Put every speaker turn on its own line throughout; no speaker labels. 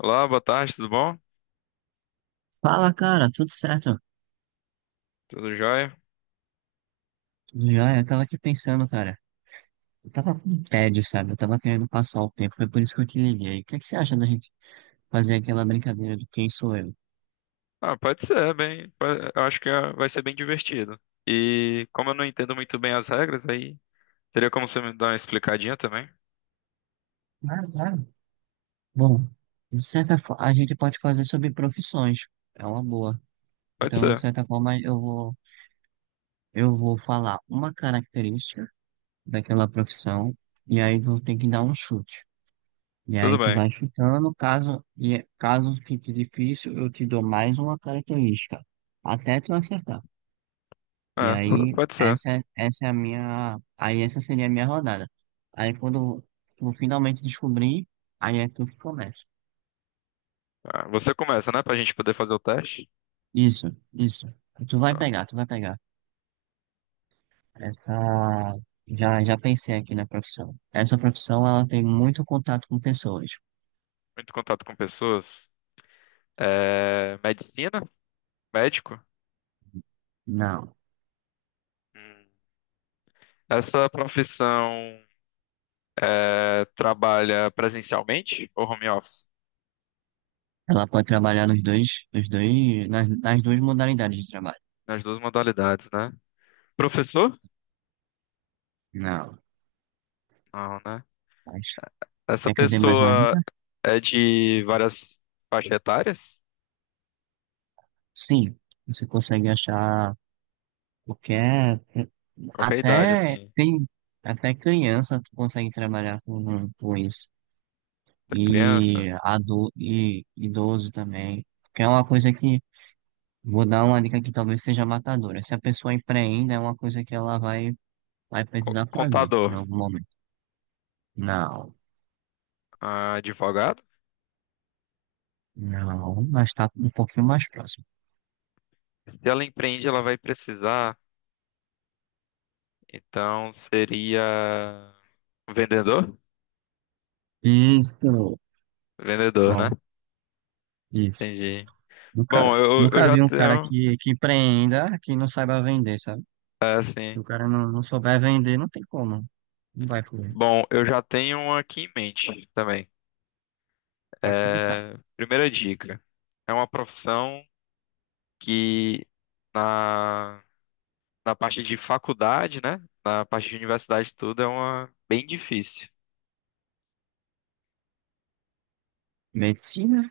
Olá, boa tarde, tudo bom?
Fala, cara, tudo certo?
Tudo jóia?
Tudo jóia? Eu tava aqui pensando, cara. Eu tava com tédio, sabe? Eu tava querendo passar o tempo, foi por isso que eu te liguei. O que é que você acha da gente fazer aquela brincadeira do quem sou eu?
Pode ser, bem, eu acho que vai ser bem divertido. E como eu não entendo muito bem as regras, aí teria como você me dar uma explicadinha também?
Claro, claro. Bom, de certa forma, a gente pode fazer sobre profissões. É uma boa.
Pode
Então, de
ser,
certa forma, eu vou falar uma característica daquela profissão, e aí vou ter que dar um chute. E aí
tudo
tu
bem.
vai chutando, caso, e caso fique difícil, eu te dou mais uma característica, até tu acertar. E
É,
aí,
pode ser.
essa, essa é a minha, aí essa seria a minha rodada. Aí quando tu finalmente descobrir, aí é tu que começa.
Ah, você começa, né, pra gente poder fazer o teste?
Isso, isso. Tu vai
Tá.
pegar, tu vai pegar. Essa, já pensei aqui na profissão. Essa profissão, ela tem muito contato com pessoas.
Muito contato com pessoas. É, medicina? Médico?
Não.
Hum. Essa profissão é, trabalha presencialmente ou home office?
Ela pode trabalhar nos dois, nas duas modalidades de trabalho.
Nas duas modalidades, né? Professor?
Não.
Não, né?
Mas,
Essa
quer que eu dê mais uma dica?
pessoa é de várias faixas etárias?
Sim, você consegue achar qualquer.
Qualquer idade,
Até
assim.
tem. Até criança tu consegue trabalhar com isso.
Da criança?
E idoso também. Que é uma coisa que. Vou dar uma dica que talvez seja matadora. Se a pessoa empreenda, é uma coisa que ela vai, vai precisar fazer
Contador?
em algum momento. Não,
Ah, advogado?
não, mas tá um pouquinho mais próximo.
Se ela empreende, ela vai precisar. Então seria. Vendedor?
Isso.
Vendedor, né?
Bom, isso.
Entendi. Bom,
Nunca,
eu
nunca
já
vi um cara
tenho.
que empreenda que não saiba vender, sabe?
É
Se
assim.
o cara não souber vender, não tem como. Não vai fluir.
Bom, eu já tenho uma aqui em mente também.
Pode começar.
É, primeira dica. É uma profissão que. Na parte de faculdade, né? Na parte de universidade, tudo é uma bem difícil.
Medicina?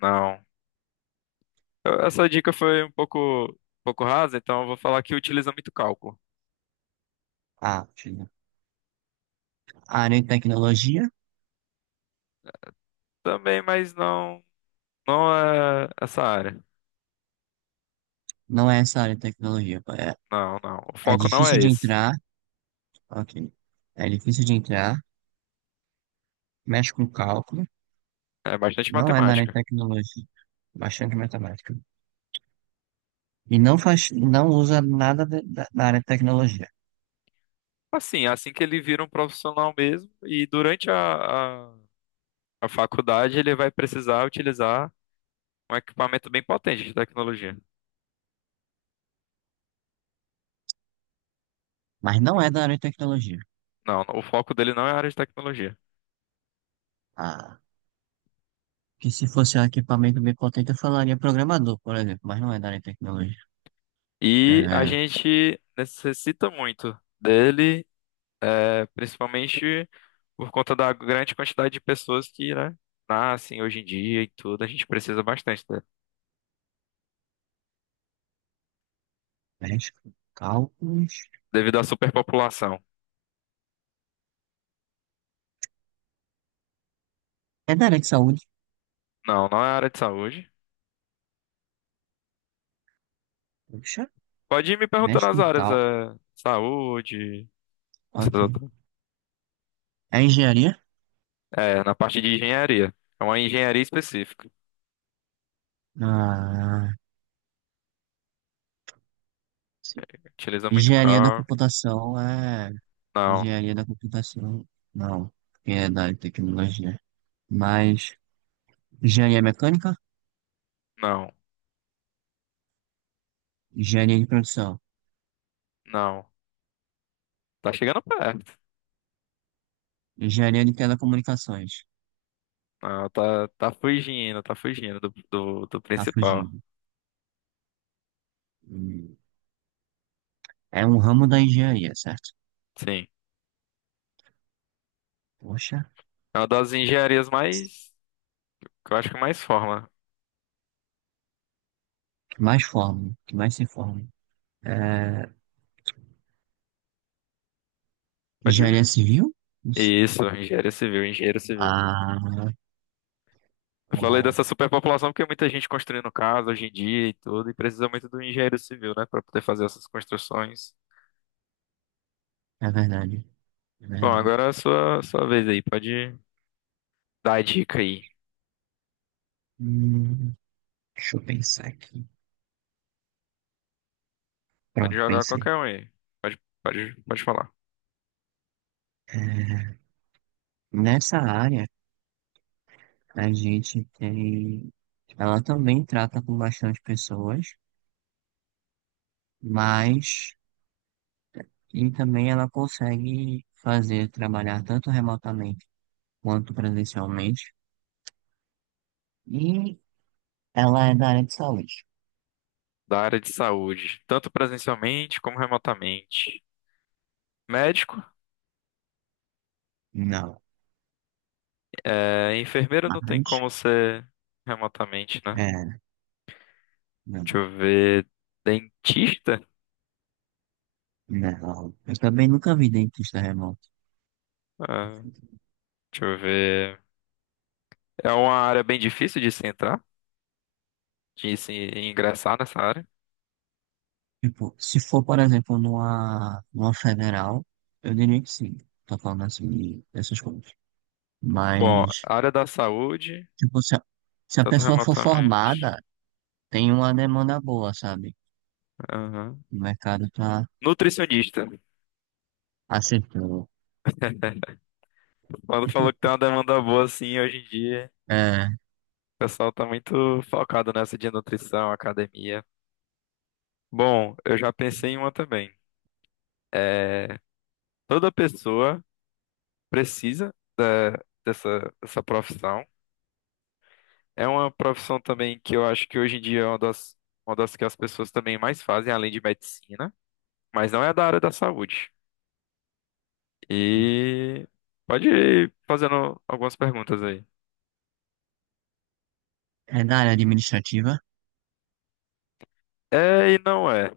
Não. Essa dica foi um pouco rasa, então eu vou falar que utiliza muito cálculo.
Ah, China. Área de tecnologia?
Também, mas não, não é essa área.
Não é essa área de tecnologia. Pô. É,
Não, não. O
é
foco não
difícil
é
de
esse.
entrar. Ok. É difícil de entrar. Mexe com cálculo.
É bastante
Não é da área de
matemática.
tecnologia. Bastante matemática. E não faz, não usa nada da área de tecnologia.
Assim, é assim que ele vira um profissional mesmo, e durante a faculdade ele vai precisar utilizar um equipamento bem potente de tecnologia.
Mas não é da área de tecnologia.
Não, o foco dele não é a área de tecnologia.
A Que se fosse um equipamento bem potente, eu falaria programador, por exemplo, mas não é da área de tecnologia.
E a
É,
gente necessita muito dele, é, principalmente por conta da grande quantidade de pessoas que, né, nascem hoje em dia e tudo. A gente precisa bastante dele,
mexe com cálculos.
devido à superpopulação.
É da área de saúde.
Não, não é área de saúde.
Puxa,
Pode ir me perguntando
mexe
as
com
áreas,
cálculos.
é, saúde, essas
Ok.
outras.
É engenharia?
É, na parte de engenharia. É uma engenharia específica.
Ah, sim.
Utiliza muito
Engenharia da
cálculo.
computação é.
Não,
Engenharia da computação. Não, porque é da área de tecnologia. Mas engenharia mecânica?
não,
Engenharia de produção.
não. Tá chegando perto.
Engenharia de telecomunicações.
Não, tá, tá fugindo do do
Tá
principal.
fugindo. Hum. É um ramo da engenharia, certo?
Sim.
Poxa.
É uma das engenharias mais. Que eu acho que mais forma.
Que mais formam, que mais se formam. É,
Pode
engenharia
ver.
civil? Isso.
Isso, engenharia civil, engenheiro civil.
Ah,
Eu falei
bom,
dessa superpopulação porque muita gente construindo casa hoje em dia e tudo, e precisa muito do engenheiro civil, né, pra poder fazer essas construções.
é verdade, é
Bom,
verdade.
agora é a sua, sua vez aí, pode dar a dica aí.
Hum, deixa eu pensar aqui.
Pode
Pronto,
jogar
pensei.
qualquer um aí. Pode, pode, pode falar.
É, nessa área, a gente tem. Ela também trata com bastante pessoas, mas. E também ela consegue fazer trabalhar tanto remotamente quanto presencialmente. E ela é da área de saúde?
Da área de saúde, tanto presencialmente como remotamente. Médico,
Não.
é, enfermeiro não tem
Mas,
como ser remotamente, né?
é,
Deixa
não.
eu ver. Dentista?
Não, eu também nunca vi dentista remoto.
Ah, deixa eu ver. É uma área bem difícil de se entrar, de se ingressar nessa área.
Tipo, se for, por exemplo, numa federal, eu diria que sim. Tô falando assim dessas coisas.
Bom,
Mas,
área da saúde,
tipo, se a
tanto
pessoa for
remotamente.
formada, tem uma demanda boa, sabe?
Aham.
O mercado tá
Nutricionista.
aceitando.
Quando falou que tem uma demanda boa assim hoje em dia,
É,
o pessoal tá muito focado nessa de nutrição, academia. Bom, eu já pensei em uma também. É, toda pessoa precisa dessa, dessa profissão. É uma profissão também que eu acho que hoje em dia é uma das que as pessoas também mais fazem, além de medicina, mas não é da área da saúde. E pode ir fazendo algumas perguntas aí.
é da área administrativa?
É e não é.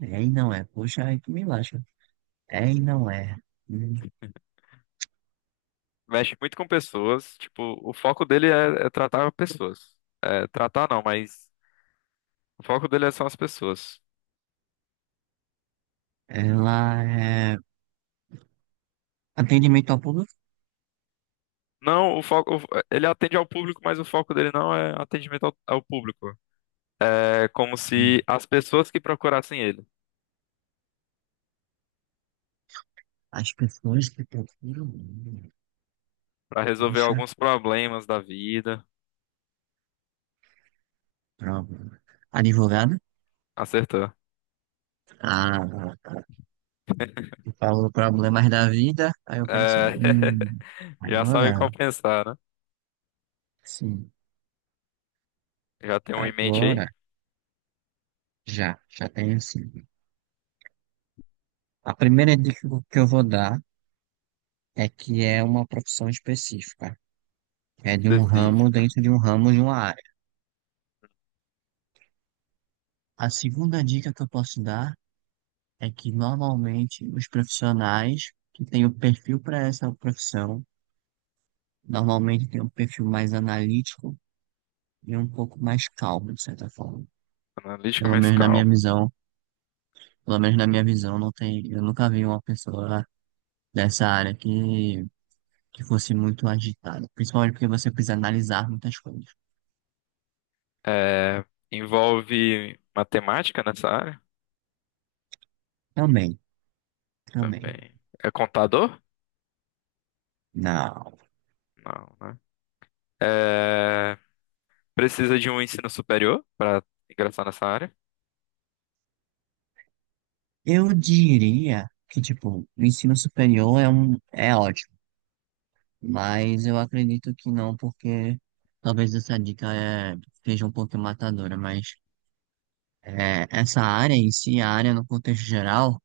É e não é. Poxa, aí tu me lasca. É e não é. Hum,
Mexe muito com pessoas, tipo, o foco dele é, é tratar pessoas. É, tratar não, mas o foco dele são as pessoas.
Ela é atendimento ao público?
Não, o foco, ele atende ao público, mas o foco dele não é atendimento ao, ao público. É como se
Hum,
as pessoas que procurassem ele.
As pessoas que procuram.
Pra resolver
Puxa,
alguns problemas da vida.
prova. Advogado?
Acertou.
Ah, tu falou problemas da vida, aí eu
É,
pensei,
já sabe qual
advogado,
pensar, né?
sim.
Já tem um em mente aí?
Agora, já tenho sim. A primeira dica que eu vou dar é que é uma profissão específica, é de um ramo
Específica.
dentro de um ramo de uma área. A segunda dica que eu posso dar é que normalmente os profissionais que têm o perfil para essa profissão, normalmente têm um perfil mais analítico e um pouco mais calmo, de certa forma.
Analítica
Pelo
mais
menos na minha
calma.
visão, pelo menos na minha visão, não tem, eu nunca vi uma pessoa dessa área que fosse muito agitada, principalmente porque você precisa analisar muitas coisas.
É, envolve matemática nessa área?
Também, também.
Também. É contador?
Não.
Não, né? É, precisa de um ensino superior para ingressar nessa área?
Eu diria que, tipo, o ensino superior é um, é ótimo, mas eu acredito que não, porque talvez essa dica seja um pouco matadora, mas essa área em si, a área no contexto geral,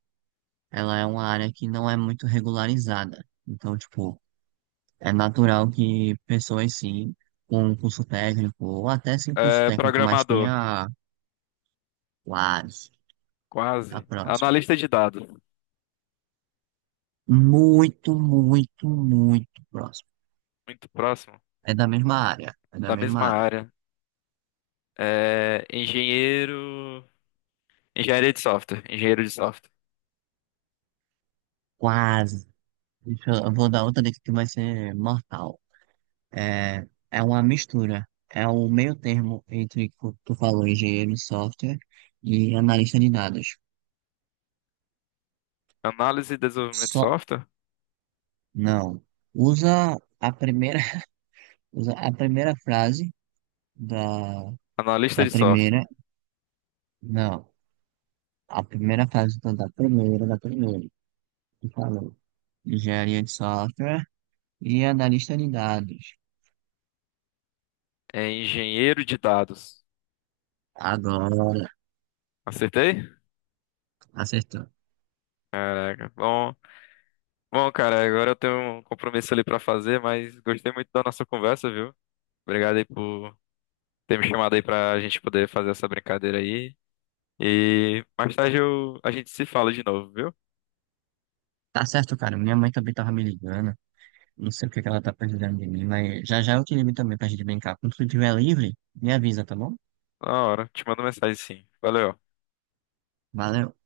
ela é uma área que não é muito regularizada. Então, tipo, é natural que pessoas, sim, com um curso técnico, ou até sem curso
É,
técnico, mas
programador?
tenha quase tá
Quase.
próximo.
Analista de dados?
Muito, muito, muito próximo.
Muito próximo.
É da mesma área, é da
Da
mesma
mesma
área.
área. É, engenheiro. Engenharia de software. Engenheiro de software.
Quase. Eu vou dar outra dica que vai ser mortal. É uma mistura. É o meio termo entre, o que tu falou, engenheiro de software e analista de dados.
Análise e desenvolvimento de
Só,
software.
não. Usa a primeira, usa a primeira frase da
Analista
Da
de software.
primeira, não. A primeira fase, então, da primeira. Tu falou. Engenharia de software e analista de dados.
É engenheiro de dados.
Agora,
Acertei?
acertou.
Caraca. Bom, bom, cara, agora eu tenho um compromisso ali pra fazer, mas gostei muito da nossa conversa, viu? Obrigado aí por ter me chamado aí pra gente poder fazer essa brincadeira aí. E mais tarde eu, a gente se fala de novo, viu?
Tá certo, cara. Minha mãe também tava me ligando. Não sei o que que ela tá precisando de mim, mas já já eu te ligo também pra gente brincar. Quando tu estiver livre, me avisa, tá bom?
Na hora. Te mando mensagem sim. Valeu.
Valeu.